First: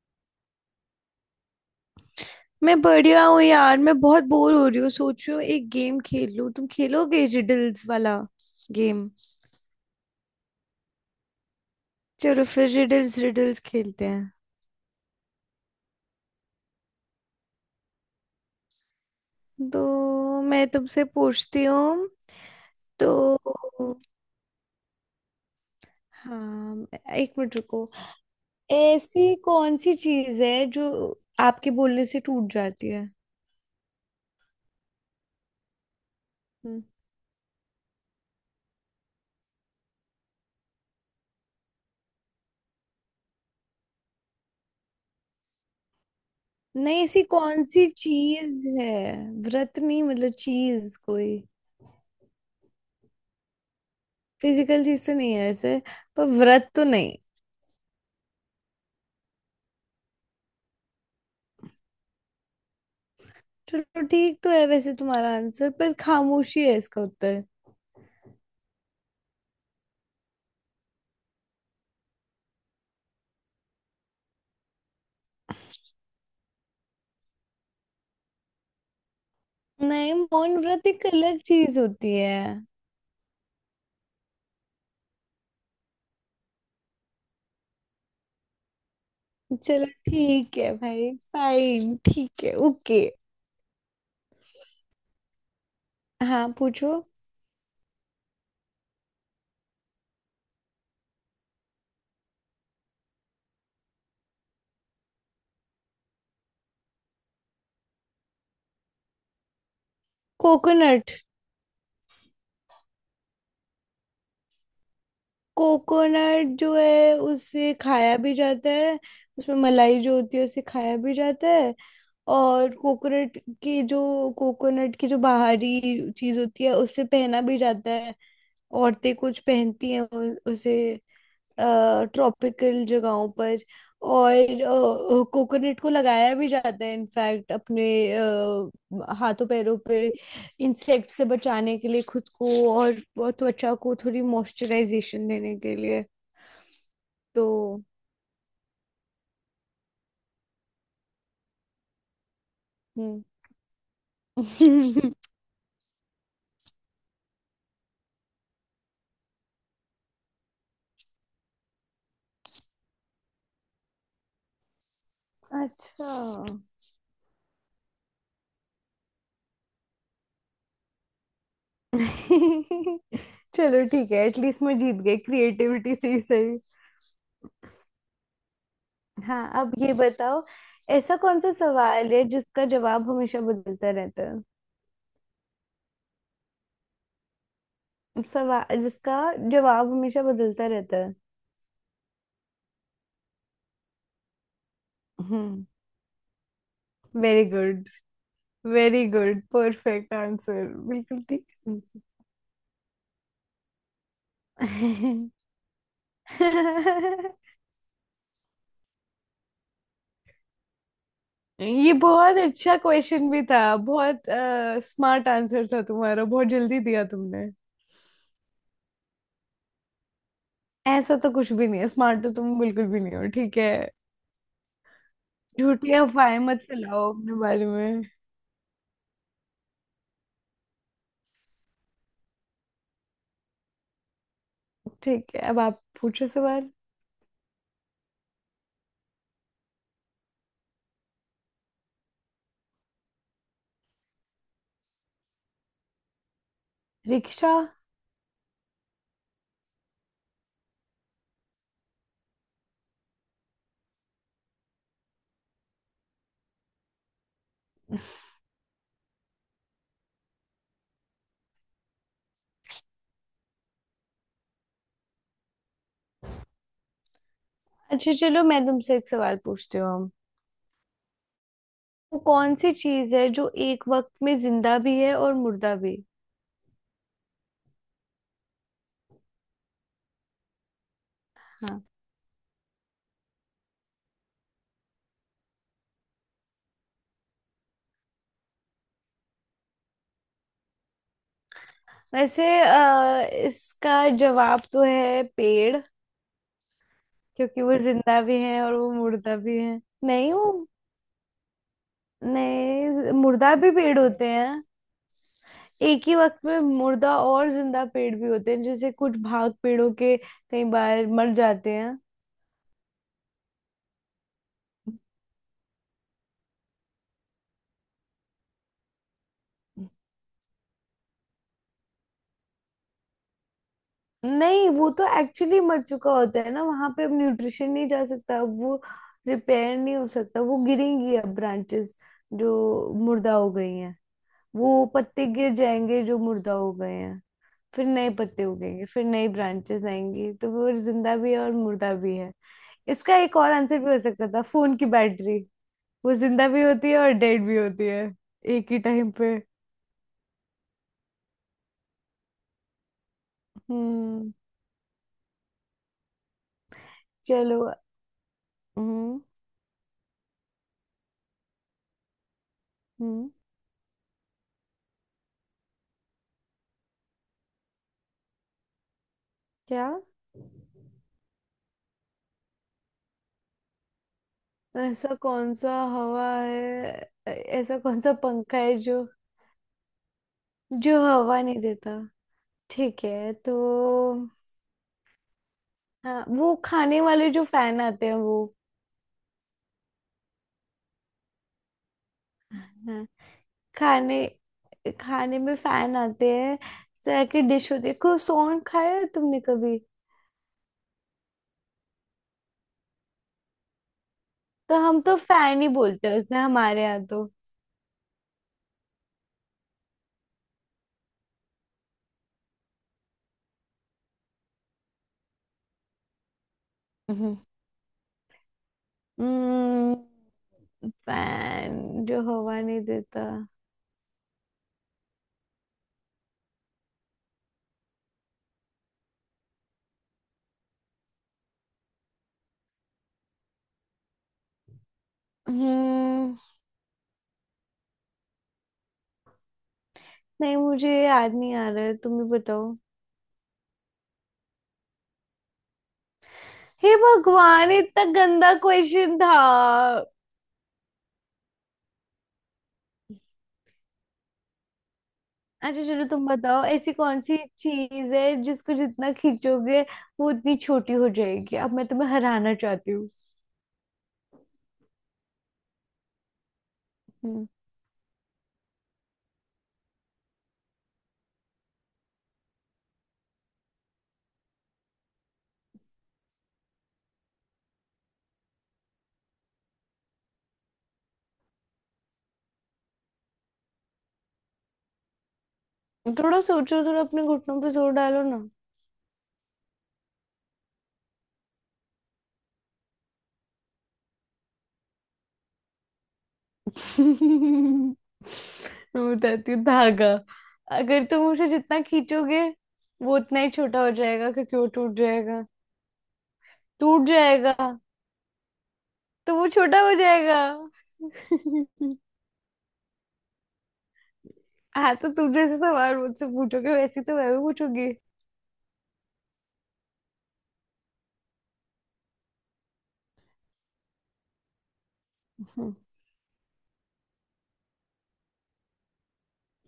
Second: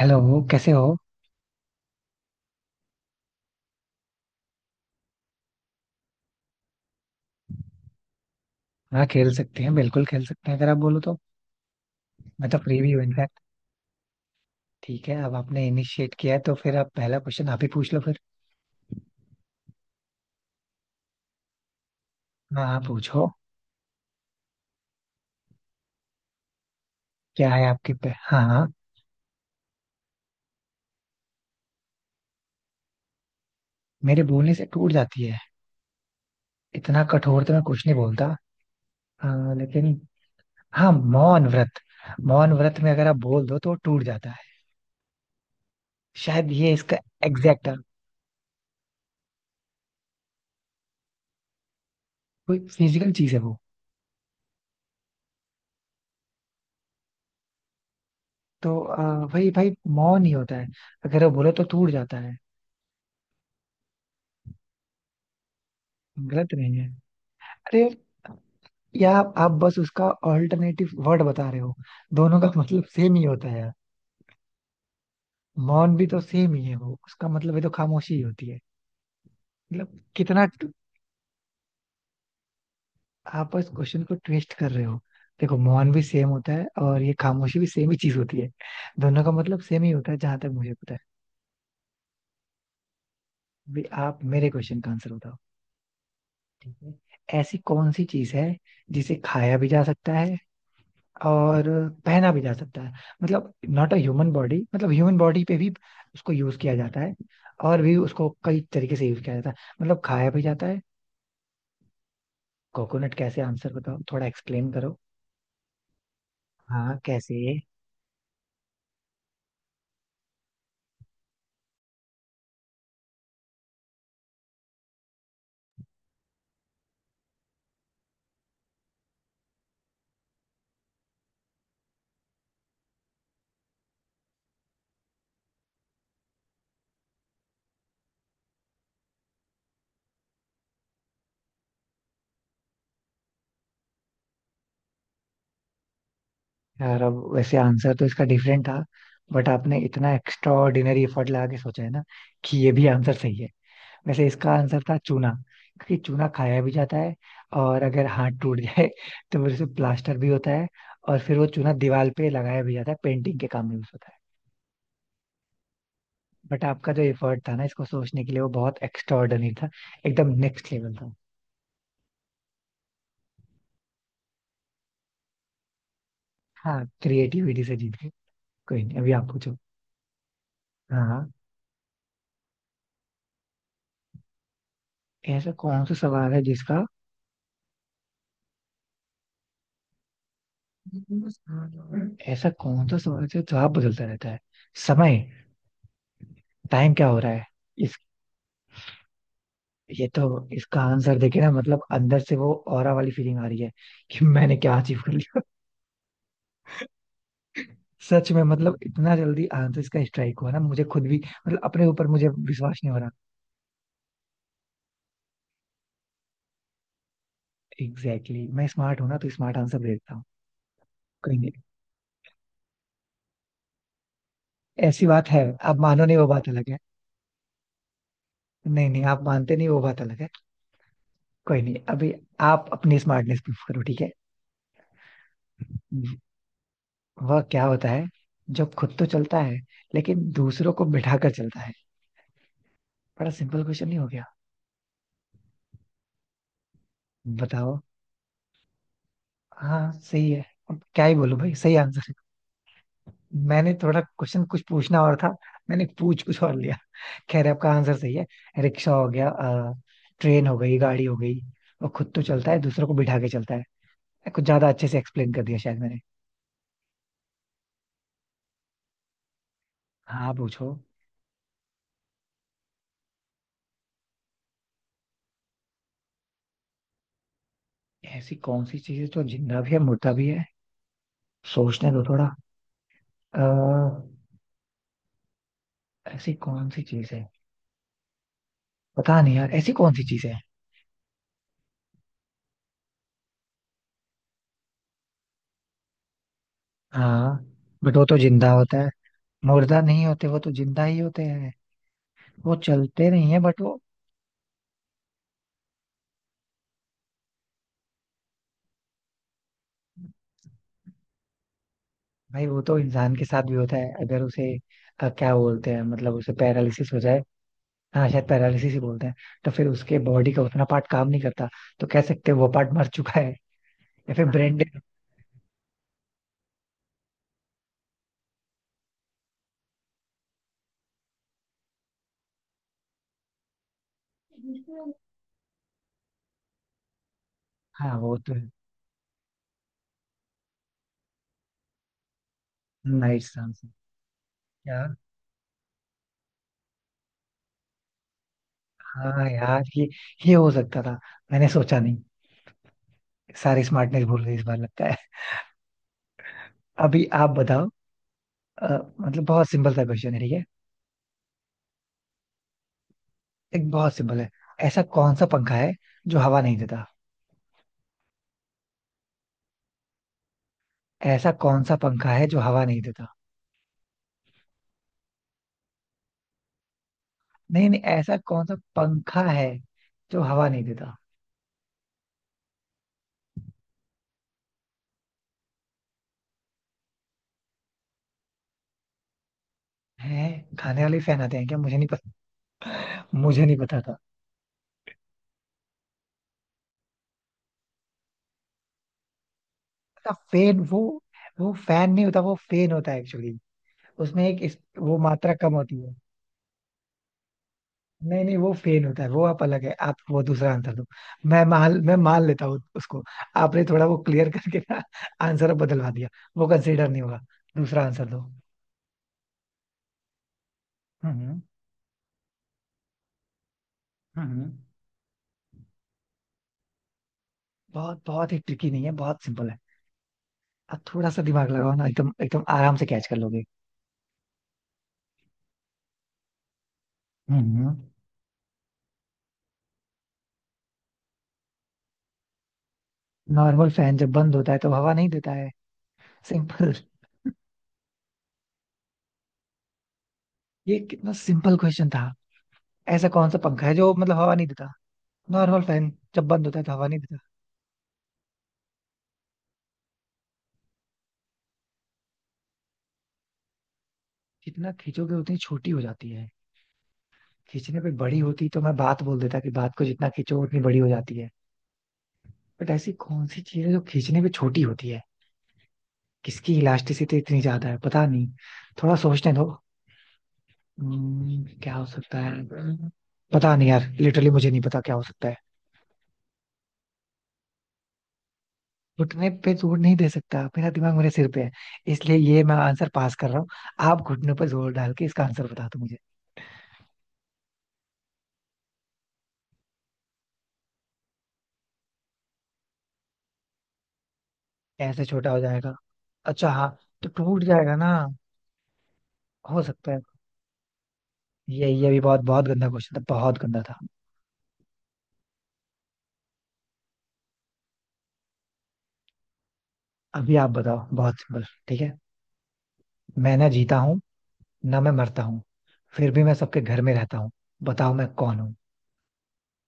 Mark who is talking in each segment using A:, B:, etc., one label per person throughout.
A: Hello. कैसे हो?
B: मैं बढ़िया हूँ यार। मैं बहुत बोर हो रही हूँ, सोच रही हूँ एक गेम खेल लूँ। तुम खेलोगे रिडल्स वाला
A: हाँ,
B: गेम?
A: खेल सकते हैं, बिल्कुल खेल सकते हैं, अगर आप बोलो तो।
B: चलो
A: मैं तो
B: फिर
A: फ्री भी हूँ
B: रिडल्स
A: इनफैक्ट।
B: रिडल्स खेलते हैं।
A: ठीक है, अब आपने इनिशिएट किया है तो फिर आप पहला क्वेश्चन आप ही पूछ लो फिर।
B: तो मैं तुमसे पूछती हूँ।
A: हाँ हाँ,
B: तो
A: पूछो।
B: हाँ, एक
A: क्या
B: मिनट
A: है
B: रुको।
A: आपके पे? हाँ हाँ।
B: ऐसी कौन सी चीज है जो आपके बोलने से टूट जाती है?
A: मेरे बोलने से टूट जाती है?
B: हम्म।
A: इतना कठोर तो मैं कुछ नहीं बोलता। हाँ, लेकिन हाँ, मौन व्रत। मौन व्रत में अगर आप बोल दो तो वो टूट जाता है। शायद ये इसका
B: नहीं, ऐसी कौन
A: एग्जैक्ट।
B: सी चीज है? व्रत नहीं, मतलब चीज कोई।
A: कोई फिजिकल चीज है वो?
B: फिजिकल चीज तो नहीं है वैसे, पर व्रत तो नहीं।
A: तो वही भाई, मौन ही होता है। अगर वो बोलो तो टूट जाता है।
B: चलो ठीक तो है वैसे तुम्हारा आंसर, पर
A: गलत
B: खामोशी
A: नहीं
B: है
A: है।
B: इसका उत्तर।
A: अरे, या आप बस उसका ऑल्टरनेटिव वर्ड बता रहे हो। दोनों का मतलब सेम ही होता है यार। मौन भी तो सेम ही है, वो उसका मतलब है तो खामोशी ही होती है। मतलब
B: नहीं,
A: कितना
B: मौन व्रत एक अलग चीज होती है।
A: आप इस क्वेश्चन को ट्विस्ट कर रहे हो। देखो, मौन भी सेम होता है और ये खामोशी भी सेम ही चीज होती है। दोनों का मतलब सेम
B: चलो
A: ही होता है जहां तक
B: ठीक है
A: मुझे पता है।
B: भाई, फाइन ठीक है, ओके।
A: अभी आप मेरे क्वेश्चन का आंसर बताओ।
B: हाँ
A: ठीक
B: पूछो।
A: है, ऐसी कौन सी चीज है जिसे खाया भी जा सकता है और पहना भी जा सकता है। मतलब नॉट अ ह्यूमन बॉडी, मतलब ह्यूमन बॉडी पे भी उसको यूज किया जाता है और भी उसको कई तरीके से यूज किया जाता है। मतलब खाया भी जाता है।
B: कोकोनट।
A: कोकोनट कैसे? आंसर बताओ, थोड़ा एक्सप्लेन करो।
B: कोकोनट जो
A: हाँ
B: है
A: कैसे?
B: उसे खाया भी जाता है। उसमें मलाई जो होती है उसे खाया भी जाता है। और की जो कोकोनट की जो बाहरी चीज होती है उसे पहना भी जाता है। औरतें कुछ पहनती हैं उसे, ट्रॉपिकल जगहों पर। और कोकोनट को लगाया भी जाता है इनफैक्ट अपने हाथों पैरों पे, इंसेक्ट से बचाने के लिए खुद को। और त्वचा को थोड़ी मॉइस्चराइजेशन देने के लिए।
A: यार अब
B: तो
A: वैसे आंसर तो इसका डिफरेंट था, बट आपने इतना एक्स्ट्रा ऑर्डिनरी एफर्ट लगा के सोचा है ना कि ये भी आंसर
B: हम्म।
A: सही है। वैसे इसका आंसर था चूना। क्योंकि चूना खाया भी जाता है और अगर हाथ टूट जाए तो फिर उसे प्लास्टर भी होता है। और फिर वो चूना दीवार पे लगाया भी जाता है, पेंटिंग के काम में यूज होता है।
B: अच्छा।
A: बट आपका जो एफर्ट था ना इसको सोचने के लिए, वो बहुत एक्स्ट्राऑर्डिनरी था, एकदम नेक्स्ट लेवल था।
B: चलो ठीक है, एटलीस्ट मैं जीत गई क्रिएटिविटी से ही सही।
A: हाँ, क्रिएटिविटी से जीत गए। कोई नहीं, अभी आप
B: हाँ,
A: पूछो।
B: अब ये बताओ।
A: हाँ
B: ऐसा
A: हाँ।
B: कौन सा सवाल है जिसका जवाब हमेशा बदलता रहता है?
A: ऐसा कौन सा सवाल है जिसका?
B: सवाल जिसका जवाब हमेशा बदलता रहता है।
A: ऐसा कौन सा सवाल है जो जवाब बदलता रहता है? समय।
B: हम्म।
A: टाइम क्या हो रहा
B: वेरी
A: है?
B: गुड, वेरी गुड,
A: ये
B: परफेक्ट
A: तो
B: आंसर,
A: इसका आंसर
B: बिल्कुल
A: देखे
B: ठीक
A: ना, मतलब
B: आंसर।
A: अंदर से वो ऑरा वाली फीलिंग आ रही है कि मैंने क्या अचीव कर लिया। सच में, मतलब इतना जल्दी आंसर इसका स्ट्राइक हुआ ना मुझे खुद भी, मतलब अपने
B: ये
A: ऊपर मुझे
B: बहुत अच्छा
A: विश्वास नहीं हो रहा।
B: क्वेश्चन भी था, बहुत स्मार्ट आंसर था तुम्हारा, बहुत जल्दी दिया तुमने।
A: Exactly exactly. मैं स्मार्ट हूं ना तो स्मार्ट आंसर दे देता हूँ।
B: ऐसा तो
A: कोई नहीं,
B: कुछ भी नहीं है, स्मार्ट तो तुम बिल्कुल भी नहीं हो ठीक है।
A: ऐसी बात है, आप
B: झूठी
A: मानो नहीं, वो
B: अफवाहें
A: बात
B: मत
A: अलग है।
B: फैलाओ अपने बारे में।
A: नहीं नहीं, आप मानते नहीं, वो बात अलग है। कोई नहीं, अभी आप अपनी स्मार्टनेस प्रूफ करो, ठीक है।
B: ठीक है अब आप पूछो सवाल।
A: वह क्या होता है जब खुद तो चलता है लेकिन दूसरों को बिठा कर चलता है? बड़ा सिंपल क्वेश्चन नहीं हो गया?
B: रिक्शा।
A: बताओ। हाँ सही है। अब क्या ही बोलूं भाई, सही आंसर है। मैंने थोड़ा क्वेश्चन कुछ पूछना और था, मैंने पूछ कुछ और लिया। खैर आपका आंसर सही है। रिक्शा हो गया, ट्रेन हो गई, गाड़ी हो गई। वो खुद तो चलता है, दूसरों को बिठा के चलता है। कुछ ज्यादा अच्छे से एक्सप्लेन कर दिया शायद मैंने।
B: अच्छा चलो, मैं तुमसे एक सवाल पूछती हूँ।
A: हाँ पूछो।
B: वो कौन सी चीज है जो एक वक्त में जिंदा भी है और मुर्दा भी?
A: ऐसी कौन सी चीज है जो जिंदा भी है, मुर्दा भी है?
B: हाँ,
A: सोचने दो थोड़ा। अ, ऐसी कौन सी चीज है? पता नहीं यार, ऐसी कौन सी चीज है।
B: वैसे इसका जवाब तो है पेड़।
A: हाँ,
B: क्योंकि वो
A: बट वो तो
B: जिंदा भी
A: जिंदा
B: है और
A: होता है,
B: वो मुर्दा भी है।
A: मुर्दा नहीं होते,
B: नहीं
A: वो
B: वो,
A: तो जिंदा ही होते हैं। वो चलते
B: नहीं
A: नहीं है
B: मुर्दा
A: बट
B: भी
A: वो।
B: पेड़ होते हैं। एक ही वक्त में मुर्दा और जिंदा पेड़ भी होते हैं, जैसे कुछ भाग पेड़ों के कई बार मर जाते हैं।
A: भाई वो तो इंसान के साथ भी होता है, अगर उसे क्या बोलते हैं, मतलब उसे पैरालिसिस हो जाए। हाँ, शायद पैरालिसिस ही बोलते हैं। तो फिर उसके बॉडी का उतना पार्ट काम नहीं करता, तो कह सकते हैं वो पार्ट मर चुका है। या फिर ब्रेन
B: नहीं
A: डेड।
B: वो तो एक्चुअली मर चुका होता है ना, वहां पे अब न्यूट्रिशन नहीं जा सकता, अब वो रिपेयर नहीं हो सकता। वो गिरेंगी अब ब्रांचेस जो मुर्दा हो गई हैं, वो पत्ते गिर जाएंगे जो मुर्दा हो गए हैं, फिर
A: हाँ
B: नए
A: वो तो
B: पत्ते
A: है।
B: उगेंगे, फिर नई ब्रांचेस आएंगी। तो वो जिंदा भी है और मुर्दा भी है। इसका
A: नाइस
B: एक और
A: आंसर
B: आंसर भी हो सकता था, फोन की
A: यार।
B: बैटरी। वो जिंदा भी होती है और डेड भी होती है, एक ही टाइम
A: हाँ
B: पे।
A: यार, ये हो सकता था, मैंने सोचा नहीं। सारी स्मार्टनेस भूल
B: हम्म।
A: गई इस बार लगता है। अभी आप
B: चलो।
A: बताओ। अ,
B: हम्म।
A: मतलब बहुत सिंपल सा क्वेश्चन है, ठीक है।
B: हम्म।
A: एक बहुत सिंपल है। ऐसा कौन सा पंखा है जो हवा नहीं देता?
B: क्या?
A: ऐसा कौन सा पंखा है जो हवा नहीं देता?
B: ऐसा कौन सा हवा है? ऐ-
A: नहीं
B: ऐसा
A: नहीं,
B: कौन सा
A: ऐसा कौन सा
B: पंखा है जो,
A: पंखा है जो हवा नहीं देता?
B: जो हवा नहीं देता? ठीक है तो, हाँ, वो खाने वाले जो फैन आते हैं वो।
A: है? खाने वाले फैन आते हैं क्या, मुझे नहीं पता।
B: हाँ,
A: मुझे नहीं पता था।
B: खाने खाने में फैन आते हैं, तरह की डिश होती है, क्रोसॉन खाया है तुमने कभी?
A: अच्छा फैन वो। वो फैन नहीं होता, वो फेन होता है एक्चुअली। उसमें
B: तो
A: वो
B: हम तो
A: मात्रा कम
B: फैन ही
A: होती है।
B: बोलते हैं उसे, हमारे यहाँ तो।
A: नहीं नहीं, वो फेन होता है, वो आप अलग है, आप वो दूसरा आंसर दो। मैं मान लेता हूँ उसको। आपने थोड़ा वो क्लियर करके ना आंसर बदलवा दिया, वो कंसिडर नहीं होगा।
B: हम्म।
A: दूसरा आंसर दो।
B: हम्म,
A: हम्म
B: फैन जो हवा नहीं देता।
A: हम्म हम्म। बहुत बहुत ही ट्रिकी नहीं है, बहुत सिंपल है। अब थोड़ा सा दिमाग लगाओ ना, एकदम एकदम आराम से कैच कर लोगे।
B: हम्म।
A: हम्म
B: नहीं, मुझे याद नहीं आ रहा है, तुम ही बताओ।
A: नॉर्मल फैन जब बंद होता है तो हवा नहीं देता है, सिंपल।
B: हे भगवान, इतना गंदा क्वेश्चन था।
A: ये कितना सिंपल क्वेश्चन था। ऐसा कौन सा पंखा है जो मतलब हवा नहीं देता? नॉर्मल
B: अच्छा
A: फैन
B: चलो तुम
A: जब बंद होता
B: बताओ,
A: है तो हवा
B: ऐसी
A: नहीं देता।
B: कौन सी चीज है जिसको जितना खींचोगे वो उतनी छोटी हो जाएगी? अब मैं तुम्हें हराना चाहती हूँ।
A: जितना खींचोगे उतनी छोटी हो जाती है?
B: हम्म।
A: खींचने पे बड़ी होती तो मैं बात बोल देता कि बात को जितना खींचो उतनी बड़ी हो जाती है। बट ऐसी कौन सी चीज है जो खींचने पे छोटी होती है? किसकी इलास्टिसिटी इतनी ज्यादा है, पता नहीं। थोड़ा सोचने दो। क्या हो सकता है? पता नहीं यार, लिटरली मुझे नहीं पता क्या हो सकता है।
B: थोड़ा सोचो, थोड़ा अपने घुटनों पे जोर डालो ना।
A: घुटने पे जोर नहीं दे सकता, मेरा दिमाग मेरे सिर पे है, इसलिए ये मैं आंसर पास कर रहा हूँ। आप घुटने पर जोर डाल के इसका आंसर बता दो मुझे।
B: मैं बताती हूँ, धागा। अगर तुम उसे जितना खींचोगे वो उतना ही छोटा हो जाएगा क्योंकि वो टूट
A: ऐसे छोटा हो
B: जाएगा।
A: जाएगा? अच्छा हाँ।
B: टूट
A: तो टूट
B: जाएगा
A: जाएगा ना?
B: तो वो
A: हो
B: छोटा
A: सकता
B: हो
A: है।
B: जाएगा।
A: ये भी बहुत बहुत गंदा क्वेश्चन था, बहुत गंदा था।
B: हाँ तो तुम जैसे सवाल मुझसे पूछोगे वैसे तो मैं भी पूछूंगी।
A: अभी आप बताओ, बहुत सिंपल, ठीक है। मैं ना जीता हूँ ना मैं मरता हूँ,
B: हम्म।
A: फिर भी मैं सबके घर में रहता हूँ। बताओ मैं कौन हूँ?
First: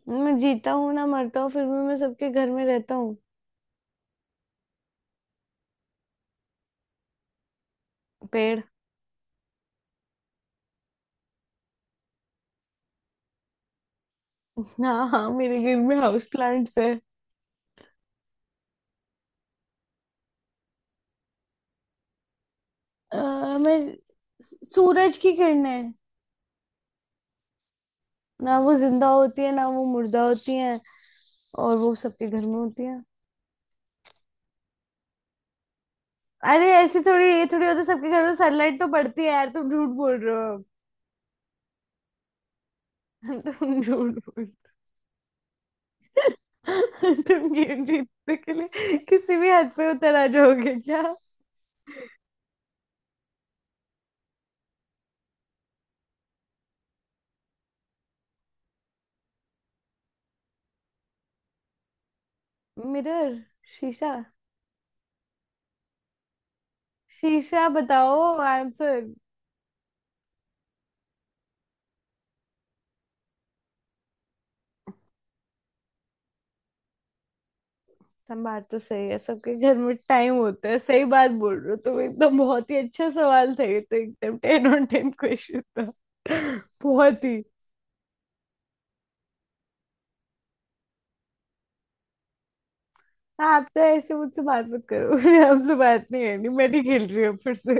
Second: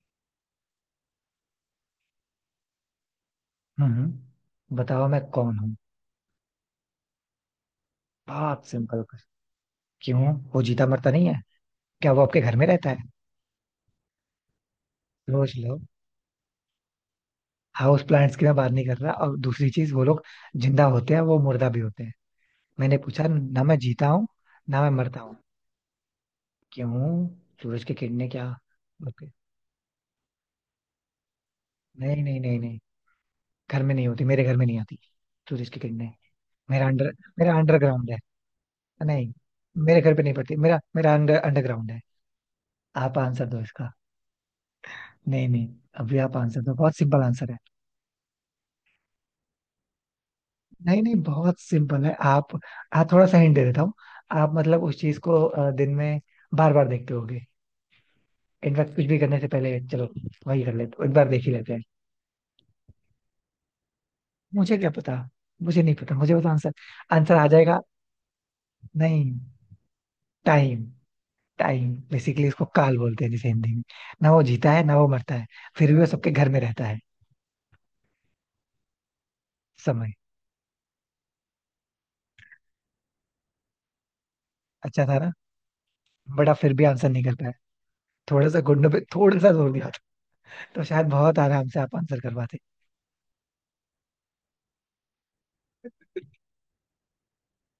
B: मैं जीता हूँ ना मरता हूँ, फिर भी मैं सबके घर में रहता हूँ।
A: हम्म, बताओ मैं कौन हूँ।
B: पेड़।
A: बहुत सिंपल। क्यों? वो जीता मरता नहीं है? क्या वो आपके घर में रहता है?
B: हाँ हाँ,
A: सोच
B: मेरे
A: लो।
B: घर में हाउस प्लांट्स है।
A: हाउस प्लांट्स की मैं बात नहीं कर रहा। और दूसरी चीज, वो लोग जिंदा होते हैं, वो मुर्दा भी होते हैं? मैंने पूछा ना मैं
B: मैं,
A: जीता हूँ ना मैं
B: सूरज
A: मरता
B: की
A: हूँ।
B: किरणें।
A: क्यों? सूरज की किरणें क्या?
B: ना वो जिंदा
A: ओके।
B: होती है ना वो मुर्दा होती है, और वो
A: नहीं
B: सबके
A: नहीं
B: घर में
A: नहीं नहीं,
B: होती है।
A: घर में नहीं होती, मेरे घर में नहीं आती सूरज की किरणें।
B: अरे
A: मेरा
B: ऐसे
A: अंडर
B: थोड़ी, ये
A: मेरा
B: थोड़ी होता है।
A: अंडरग्राउंड
B: सबके
A: है।
B: घर में सनलाइट तो पड़ती है
A: नहीं,
B: यार, तुम झूठ
A: मेरे घर
B: बोल
A: पे नहीं
B: रहे हो
A: पड़ती,
B: अब।
A: मेरा मेरा अंडरग्राउंड है। आप आंसर दो
B: तुम
A: इसका।
B: झूठ बोल।
A: नहीं नहीं, अभी आप आंसर दो, बहुत सिंपल
B: तुम
A: आंसर है।
B: गेम जीतने के लिए किसी भी हद पे उतर आ जाओगे
A: नहीं
B: क्या?
A: नहीं, बहुत सिंपल है। आप थोड़ा सा हिंट दे देता हूँ। आप मतलब उस चीज को दिन में बार बार देखते होगे। इनफैक्ट कुछ भी करने से पहले चलो वही कर लेते, एक बार देख ही लेते हैं।
B: मिरर, शीशा।
A: मुझे क्या पता? मुझे नहीं पता, मुझे पता आंसर, आंसर आ
B: शीशा,
A: जाएगा।
B: बताओ आंसर।
A: नहीं। टाइम। टाइम, बेसिकली इसको काल बोलते हैं जैसे हिंदी में। ना वो जीता है ना वो मरता है, फिर भी वो सबके घर में रहता है।
B: हम, बात तो सही है, सबके घर में
A: समय।
B: टाइम होता है, सही बात बोल रहे हो तुम एकदम, बहुत ही अच्छा सवाल था ये तो, एकदम 10 ऑन
A: अच्छा
B: 10
A: था ना?
B: क्वेश्चन था।
A: बड़ा फिर भी आंसर नहीं
B: बहुत
A: कर
B: ही,
A: पाया। थोड़ा सा घुटनों पे थोड़ा सा जोर दिया था तो शायद बहुत आराम से आप आंसर कर पाते।
B: आप तो ऐसे मुझसे बात मत करो। आपसे बात नहीं है, नहीं मैं नहीं खेल रही हूँ फिर से।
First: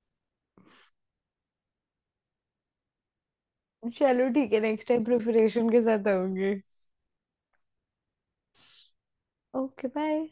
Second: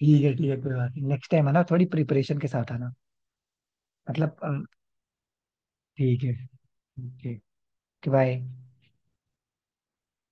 A: ठीक है ठीक है, कोई बात नहीं, नेक्स्ट टाइम आना थोड़ी प्रिपरेशन के साथ आना।
B: चलो
A: मतलब
B: ठीक है, नेक्स्ट टाइम प्रिपरेशन के साथ
A: ठीक है,
B: आऊंगी।
A: Okay, bye.
B: Okay bye.